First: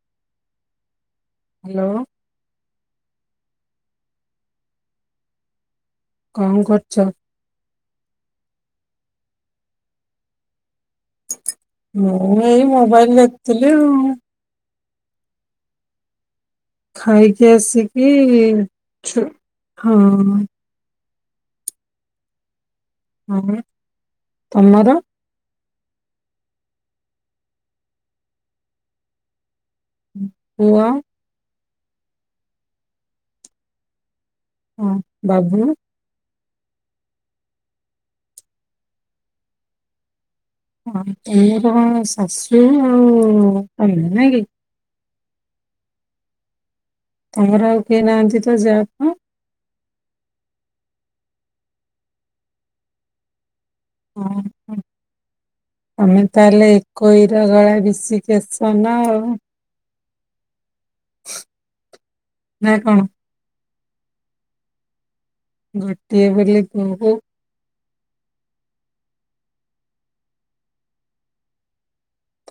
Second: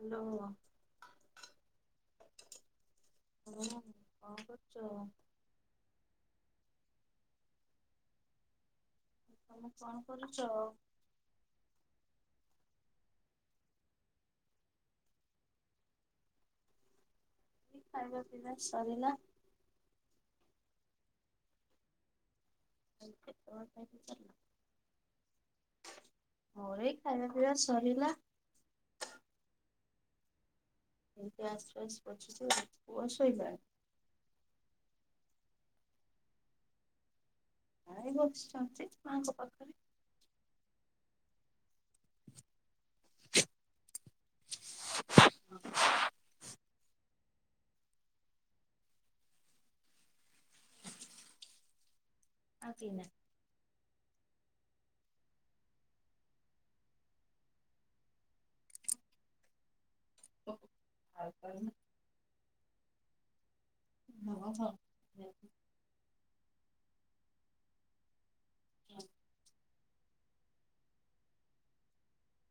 Hello. Hello. ହୁଁ କଁ କରୁଚ? କଁ କରୁଚ? ଓ ତମେ କଣ କରୁଚ? ମୁଁ ଏଇ ମୋବାଇଲ୍ ଦେଖୁଥୁଲି ଆଉ। ଖାଇକି ଏଇ ଆସିକି ଖାଇବା ପିଇବା ସରିଲା ଛୁ ହଁ। ଆଇ ହଁ କେତୋଳେ ଖାଇ ପିଇ ସାରିଲ? ତମର ମୋର ଏଇ ଖାଇବା ପିଇବା ସରିଲା। ଉଁ ପୁଅ? ଏଇ ଗ୍ୟାସ୍ ଫ୍ୟାସ୍ ପୋଛୁଚି ଲା ପୁଅ ଶୋଇଲାଣି। ହଁ ବାବୁ। ଭାଇ ବସିଚନ୍ତି ମାଙ୍କ ପାଖରେ। ହଁ ତମେ କଣ ଶାଶୁ ନା ଆଉ ତମେ ନାଇ କି? [inaudible] ତମର ଆଉ କେହି ନାହାନ୍ତି ତ ଯାହା ଫାଆ? ଆଉ କେହି ନାଇ। ହଁ ହଁ। ତମେ ତାହେଲେ ଏକୋଇରା ଗଲ ରିଷିକେଶ ନା ଆଉ। ଆଉ ତ ଆଉ ତାହାଲେ ନାଇଁ କଣ? ହଁ ହଁ। ଗୋଟିଏ ବୋଲି ପୁଅ ବୋହୂ। ହଁ।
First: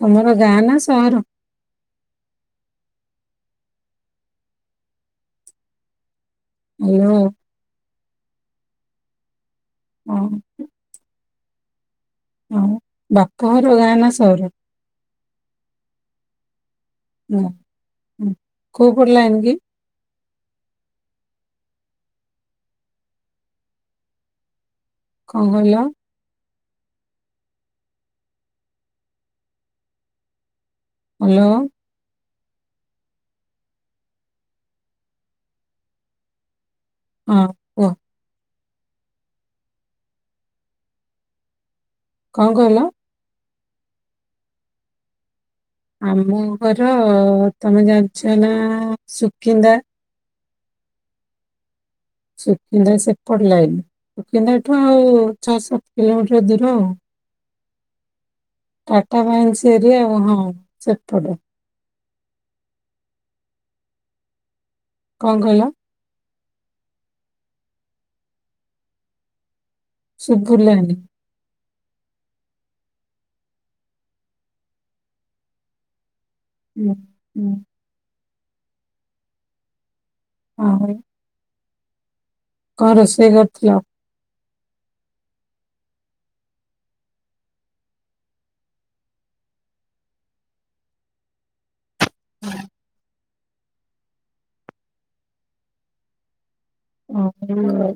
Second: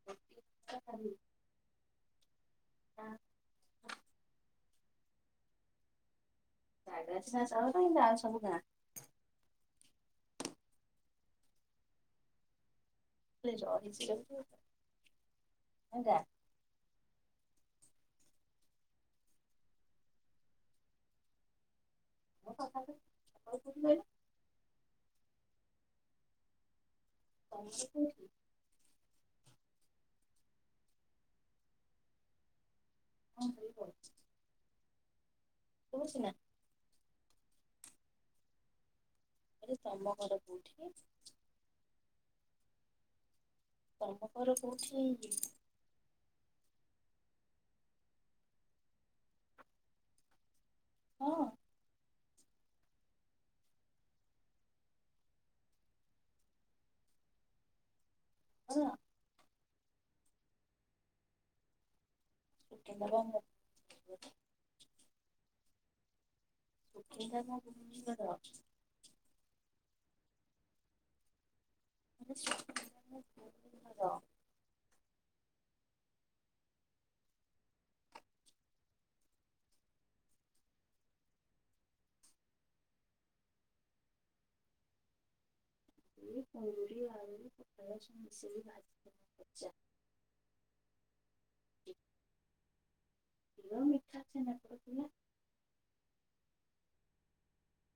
ତମର ଗାଁ ନା ସହର? ଗାଁ। ହ୍ୟାଲୋ ଜାଗା ସିନା ସହର ହେଲେ ଆଉ ସବୁ ଗାଁ। ହଁ। ହେଲେ ବାପଘର ଗାଁ ରହିଛି ନା କେମିତି ସହର? ଗାଁ। ହଁ ହଁ କଉ ପଟ ଲାଇନ୍ କି? ମୋ କଥା ଏଠୁ ଆପଣ କଉଠୁ କହୀଲେ? କଣ କହିଲ? ତମର କଉଠି? ହାଲୋ। ହଁ ସେଇ [unintelligible] ଶୁଭୁଚି ନା? ହଁ। କୁହ ଆରେ ତମ ଘର କୋଉଠି? କଣ କହିଲ? ତମ ଘର କୋଉଠି? ଆମ ଘର ତମେ ଜାଣିଚ ନା ସୁକିନ୍ଦା? ହଁ। ସୁକିନ୍ଦା ସେପଟ ଲାଇନ। ସୁକିନ୍ଦାଠୁ ଆଉ ଛଅ ସାତ କିଲୋମିଟର ଦୂର ଆଉ। ଘର ଟାଟା ମାଇନ୍ସ ଏରିଆ ଆଉ ହଁ ସେପଟେ। ସୁକିନ୍ଦା ର ମୋ [unintelligible] କଣ କହିଲ? ସୁକିନ୍ଦା ମୋ [unintelligible] ଘର। ସୁବୁରଲାଣି। [inaudible] ଭଉଣୀ ଘର। ଉଁ ଉଁ। ହଁ [unintelligible] କଣ ରୋଷେଇ କରିଥିଲ? ଏଇ କୁନ୍ଦୁରି, ଆଳୁ, ପୋଟଳ ସବୁ ମିଶେଇକି ଭାଜିଥିଲେ। [inaudible] ହଁ। ଗୁଡ ମିଠା, ଛେନାପୋଡ଼ ଥିଲା। ଓ ହୋ।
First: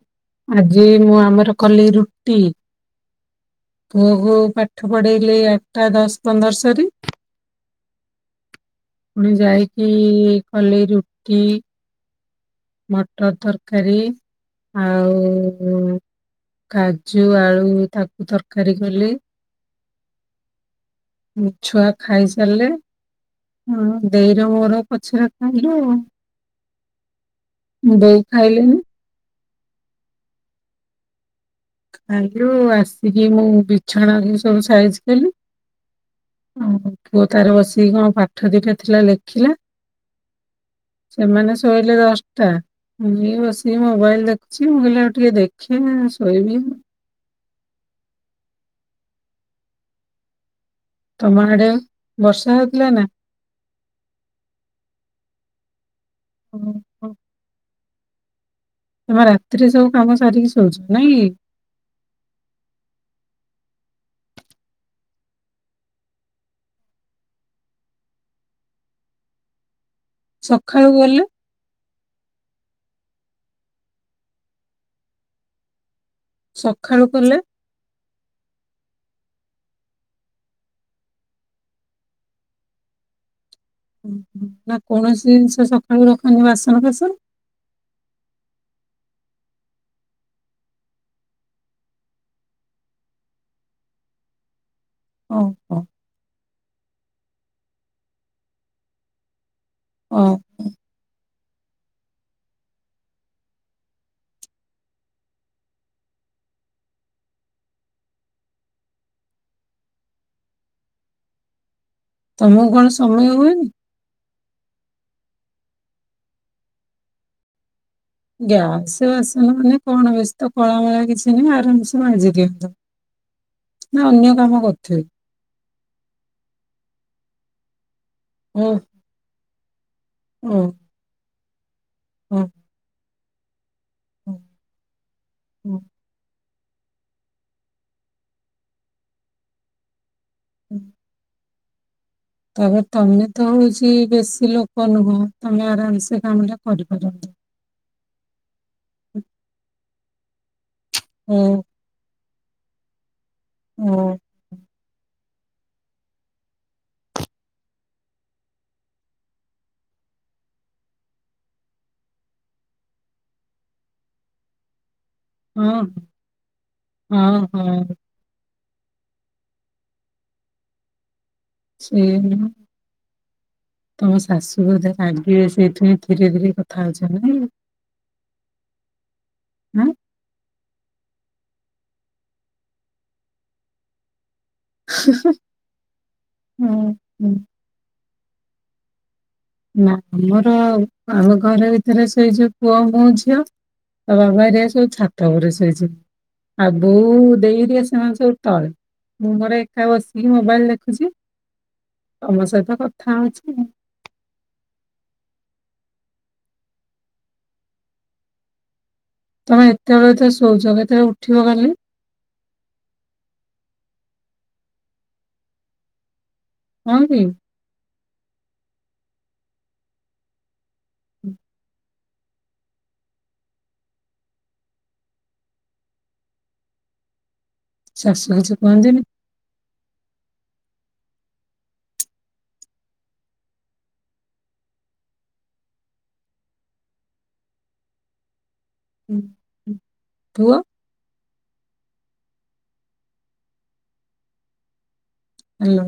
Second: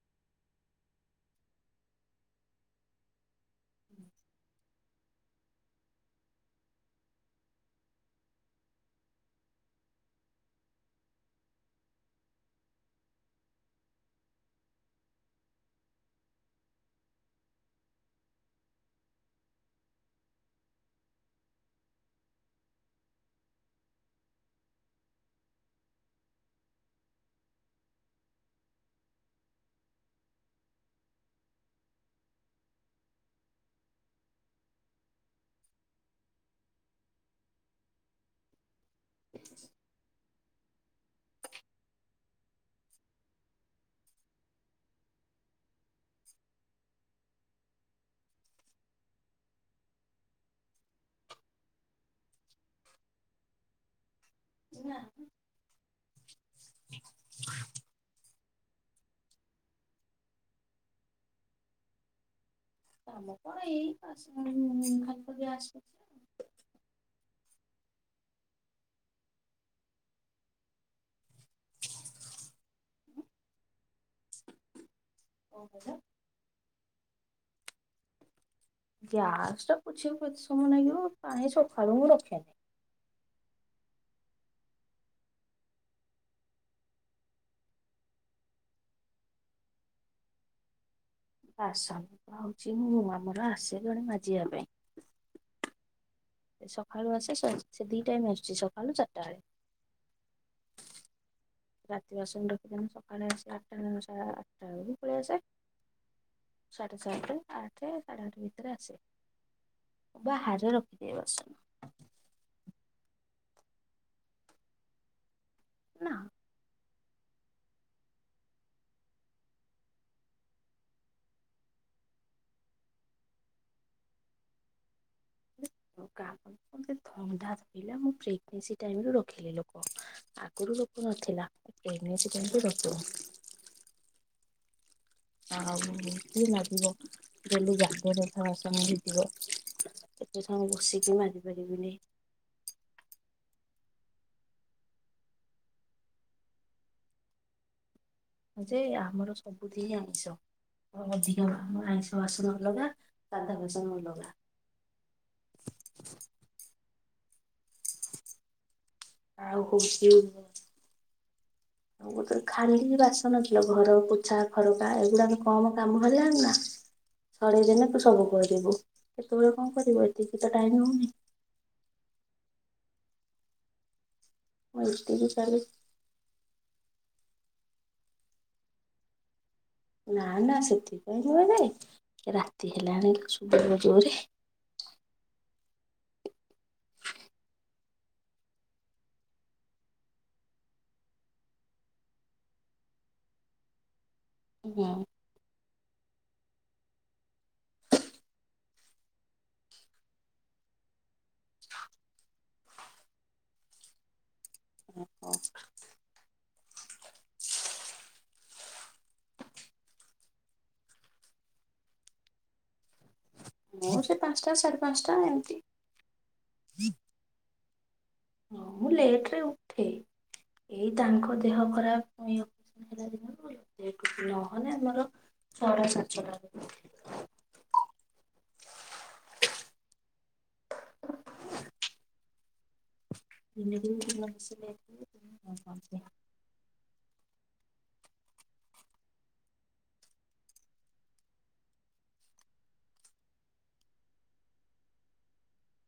ଆଜି ମୁଁ ଆମର କଲି ରୁଟି। ପୁଅକୁ ପାଠ ପଢେଇଲି ଆଠଟା ଦଶ ପନ୍ଦର ସରି। ପୁଣି ଯାଇକି କଲେ ରୁଟି। ମଟର ତରକାରୀ ଆଉ କାଜୁ, ଆଳୁ ତାକୁ ତରକାରୀ କଲି। ଛୁଆ ଖାଇ ସାରିଲେ। ଦେଇର ମୋର ପଛରେ ଖାଇଲୁ ଆଉ। ବୋଉ ଖାଇଲେନି? ଖାଇଲୁ। ଆସିକି ମୁଁ ବିଛଣାକୁ ସବୁ ସାଇଜ୍ କଲି। ପୁଅ ତାର ବସିକି କଣ ପାଠ ଦି ଟା ଥିଲା ଲେଖିଲା। ସେମାନେ ଶୋଇଲେ ଦଶଟା। ମୁଁ ଏଇ ବସିକି ମୋବାଇଲ ଦେଖୁଛି। ମୁଁ କହିଲି ହୋଉ ଟିକେ ଦେକ୍ ଖିଆ ଶୋଇବି। ତମ ଆଡେ ବର୍ଷା ହୋଉଥିଲା ନା? ନା ହଁ। ତମେ ରାତିରେ ସବୁ କାମ ସାରିକି ଶୋଉଚ ନାଇଁ କି? କାମ କଣ ଏଇ ବାସନ ଖାଲି ତ ଗ୍ୟାସ ପୋଛା। ସଖାଳୁ ଗଲେ କଣ କହିଲ? ସଖାଳୁ କଲେ। ଗ୍ୟାସ ଟା ପୋଛିଆବାକୁ କେତେ ସମୟ ନାଗିବ। କାଇଁ ସଖାଳୁ ମୁଁ ରଖେନି। ନା କୌଣସି ଜିନିଷ ସକାଳୁ ରଖନି ବାସନ ଫାସନ। ଆସନ୍ତି ତ ଆଉଚି ମୁଁ ଆମର ଆସେ ଜଣେ ମାଜିବା ପାଇଁ। ଓହୋ। ସକାଳୁ ଆସେ ସେ ସେ ଦି ଟାଇମ୍ ଆସୁଚି ସକାଳୁ ଚାରିଟା ବେଳେ। ଓହୋ। ରାତି ବାସନ ରଖିଦେଲେ। ସକାଳେ ଆସେ ଆଠଟା ସା ଆଠଟା ବେଳକୁ ପଳେଇ ଆସେ। ସାଢେ ସାତେ, ଆଠେ, ସାଢେ ଆଠ ଭିତରେ ଆସେ। ବାହାରେ ରଖିଦିଏ ବାସନ। ତମକୁ କଣ ସମୟ ହୁଏନି? ନା। ଗ୍ୟାସ ବାସନ ମାନେ କଣ ବେଶୀ ତ କଳା ମଳା କିଛି ନାହିଁ ଆରାମସେ ମାଜି ଦିଅନ୍ତ। ନା ଅନ୍ୟ କାମ କରୁଥିବେ। ଆଉ କାମ କଣ। ମତେ ଥଣ୍ଡା ଧଇଲା ମୁଁ ଓ ପ୍ରେଗନେନ୍ସି ଟାଇମରୁ ରଖିଲି ଲୋକ। ଓ ଆଗରୁ ଲୋକ ନଥିଲା। ଏଇ ପ୍ରେଗ୍ନେଶି ଟାଇମ ରେ ରଖିଲି। ହୁଁ। ଆଉ କିଏ ମାଜିବ। ଡେଲି ଗାଦିଏ ଲେଖା ବାସନ ହେଇଥିବ। ଏତେ ସମୟ ମୁ ବସିକି ମାଜି ପାରିବିନି। ତାପରେ ତମେ ତ ହୋଉଚି ବେଶୀ ଲୋକ ନୁହଁ ତମେ ଆରାମ ସେ କାମ ଟା କରିପାରନ୍ତ। ଯେ ଆମର ସବୁଦିନ ଆଇଁଷ ଓ ଅଧିକା ଆମର ଆଇଁଷ ବାସନ ଅଲଗା। ସାଧା ବାସନ ଓ ଅଲଗା। ଆଉ ହୋଉଛି [unintelligible] ଆଉ ହୋଉଛି ଖାଲି ବାସନ ଧୁଆ। ଘର ପୋଛା ଖରକା ଏଇଗୁଡା ମୁଁ କମ କାମ ହଁ ହେଲାଣିନା ହଁ ସରେଇଦେଲେ ହଁ ତୁ ସବୁ କରିଦେବୁ। କେତେବେଳେ କଣ କରିବ ଏତିକି ତ ଟାଇମ ହେଉନି। ସେ ତମ ଶାଶୁ ମୁଁ ବୋଧେ ଏତିକି ରାାଗିବେ କଲି ସେଇଥିାଇଁ ଧୀରେ ଧୀରେ କଥା ଥା ହୋଉଛ ନାଇ କି? ଉଁ। ନା ନା ସେଥିପାଇଁ ନୁହେ ଜେ ରାତି ହେଲାଣି ଶୁଵାଯିବ ଜୋରେ। ହୁଁ ହଁ। ନା ଆମର ଆମ ଘର ଭିତରେ ସେଇ ଯୋଉ ପୁଅ ମୋ ଝିଅ ତା ବାବା ହେରିକା ସବୁ ହୁଁ ଛାତ ଉପରେ ଶୋଇଛନ୍ତି। ଆଉ ବୋଉ ଦେଇ ହେରିକା ସେମାନେ ସବୁ ତଳେ। ମୁଁ ମୋର ଏକା ବସିକି ମୋବାଇଲ୍ ଦେଖୁଛି। ତମ ସହିତ କଥା ହଉଚି। ଓହୋ। ତମେ ଏତେବେଳେତ ଶୋଉଛ କେତେବେଳେ ଉଠିବ କାଲି? ମୁଁ ସେ ପାଞ୍ଚଟା ସାଢେ ପାଞ୍ଚଟା ଏମିତି। ହଁକି। ହଁ ମୁଁ ଲେଟରେ ଉଠେ ଏଇ ତାଙ୍କ ଦେହ ଖରାପ ହେ ଦିନ ନହଲେ ଆମର ଟା ସାତଟ [unintelligible] ସାସୁ କିଛି କୁହନ୍ତିନି? ଦେ ଦ [inaudible] ହ [inaudible] ପୁଅ ହାଲୋ।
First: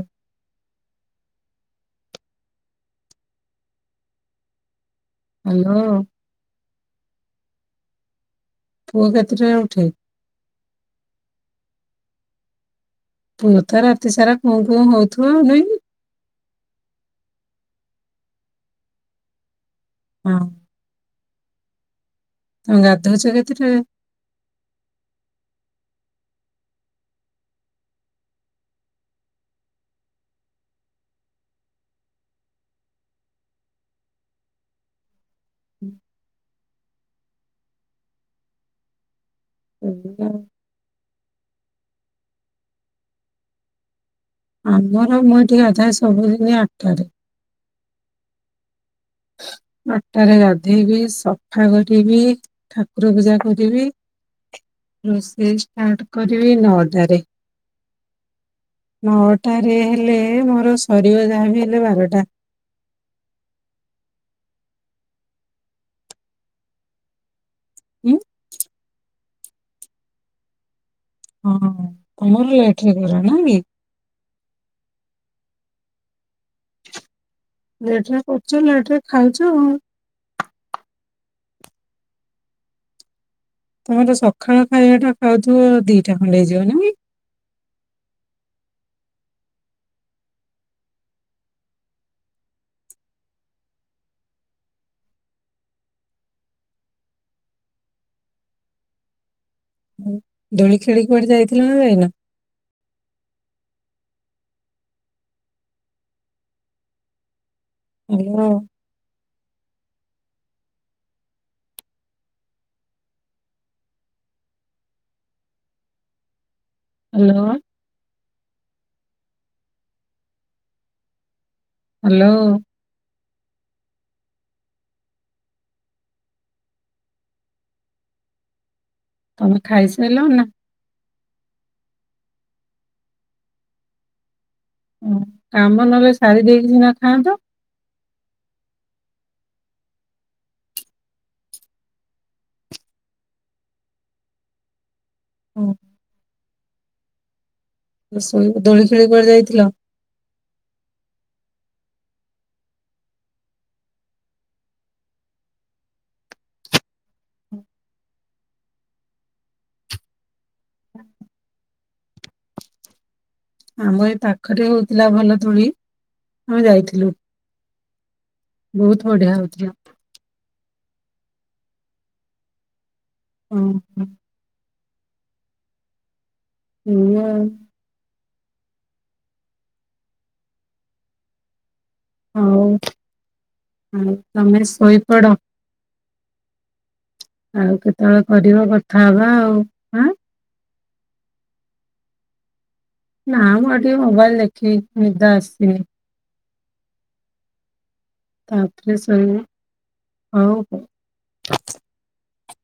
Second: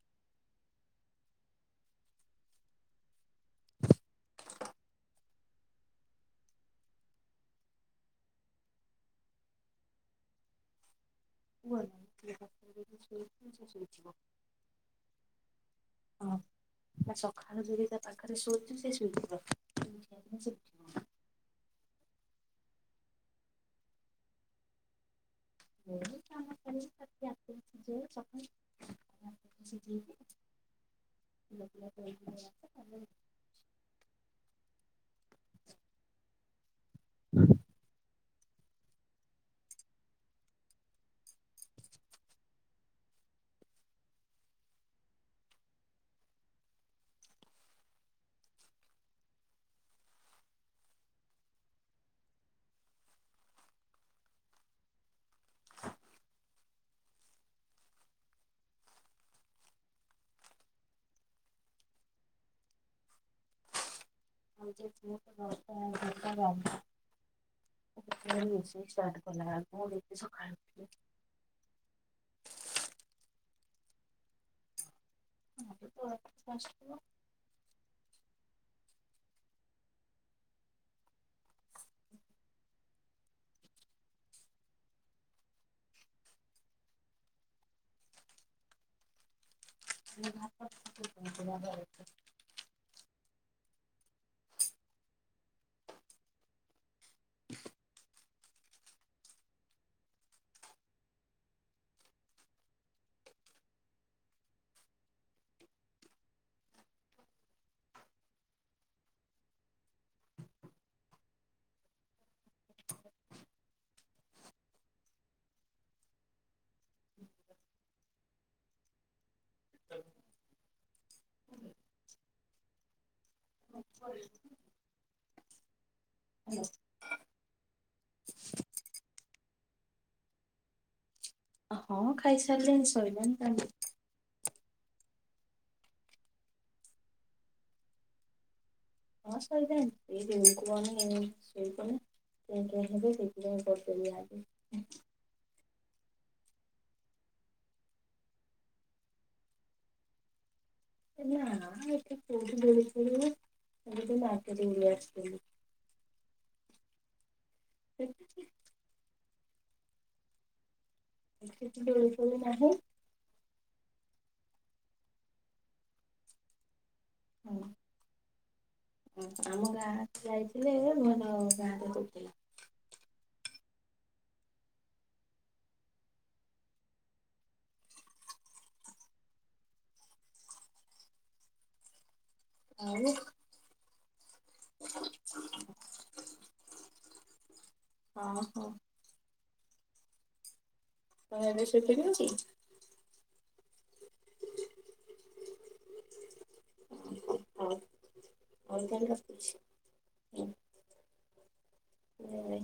[unintelligible] ହ୍ୟାଲୋ। ପୁଅ କେତେଟାରେ ଉଠେ। କୁହ ଶ ଶୋଇିବ। [inaudible] ହଁ କଣ [inaudible] ହଉଥିବ ଆଉ ନାଇଁକି। ହଁ ସଖାଳୁ ଯଦି ତା ପାଖରେ ଶୋଇଥିବି ସେ ଶୋଇଥିବ ହଁ ନହେଲେ ସେ ଉଠିବ। ତମେ ଗାଧୋଉଚ କେତେଟାରେ? ବ କମ ଆ ଯ ଯ [unintelligible] [inaudible] ହୁଁ ହୁଁ [unintelligible] ଆମର ମୁଏଠି ଗାଧାଏ ସବୁଦିନ ଆଠଟାରେ। ଆଟଟାରେ ଗାଧେଇବି ସଫା କରିବି ଠାକୁର ପୂଜା କରିବି ରୋଶ ଇ ଷ୍ଟାର୍ଟ କରିବି ନଅଟାରେ। ନଅଟାରେ ହେଲେ ମୋର ସରିବ ଯାହାବି ହେଲେ ବାରଟା? ଷ [inaudible] ନେଇି ସକାଳୁ ଉଁ ଉଠ [unintelligible] ହଁ ତମର ଲେଟରେ କର ନା କି ଆମର ତ ପୁଅ ଆସୁଚି ପାଞ୍ଚଟାରେ। ଲେଟ୍ ରେ କରୁଛ ଲେଟ୍ ରେ ଖାଉଛ ଆଉ। ତମେତ ସ ଖାଳ ଖାଇବା ଟା ଖାଉଥିବ ଦିଟା ଖଣ୍ଡେ ହେଇଯିବ ନାଇକି? ଘ ଦ [inaudible] [inaudible] ଦୋଳି ଖେଳିି କୁଆଡେ ଯାଇଥିଲ ନା ଯାଇନ? ହାଲୋ। ହ୍ୟାଲୋ। ଚା ହ୍ୟାଲୋ। ହଁ ତମେ ଖାଇସାଇଲଣି ନା? ହଁମୁଁ ଖାଇସାରିଲିଣି ଶଇଲାଣି କାମ। ଉଁ କାମ ନହେଲେ ସାରିଦେଇକି ସିନା ଖାଆନ୍ତ? ହଁ ସରି ଯାଏନି ଏଇଜଉ କୁହନି ଶୋଇପଇଲେ କେଁ କେଁ ହେବେ ସେଥିପାଇଁ କରିଦେଲି ଆଗେ। ହୁଁ। ଶୋଇବ ଦୋଳି ଖେଳି କୁଆଡେ ଯାଇଥିଲ? ଏ ନାଁ ଏଠି କଉଠି ଦୋଳି ଖେଳିବ ଏମିତି ମାର୍କେଟ ବୁଲି ଆସିଥିଲି। ସେତିକି ସେଠୀ ଦୋଳିପଳି ନାହିଁ ଆମ ଏ ପାଖରେ ହଉଥିଲା ଭଲ ତୋଳି ଆମେ ଯାଇଥିଲୁ ହଁ ବହୁତ ବଢିଆ ହଉଥିଲା। ଆମର ଯାଇଥିଲେ ମର ଗାଁରେ ଯଥିଲ ହଁ ହଁ ଏଇ ଆ ଆଉ ଆଉ ହଉଉ ତମେ ଶୋଇପଡ଼ ଆଉ କେତେବେଳେ ହଁ କରିବ୍ ହଁ କଥା ହବା ଆଉ ଆଁ ହଁ ଏବେ ସେଠିକ ଅଛି ନା ମୁଁ ଟିକେ ମୋବାଇଲ ଦେଖି ନିଦ ଆସିିନି ହଁ ତାପରେ ସ ହଉ ହଉ ହୁ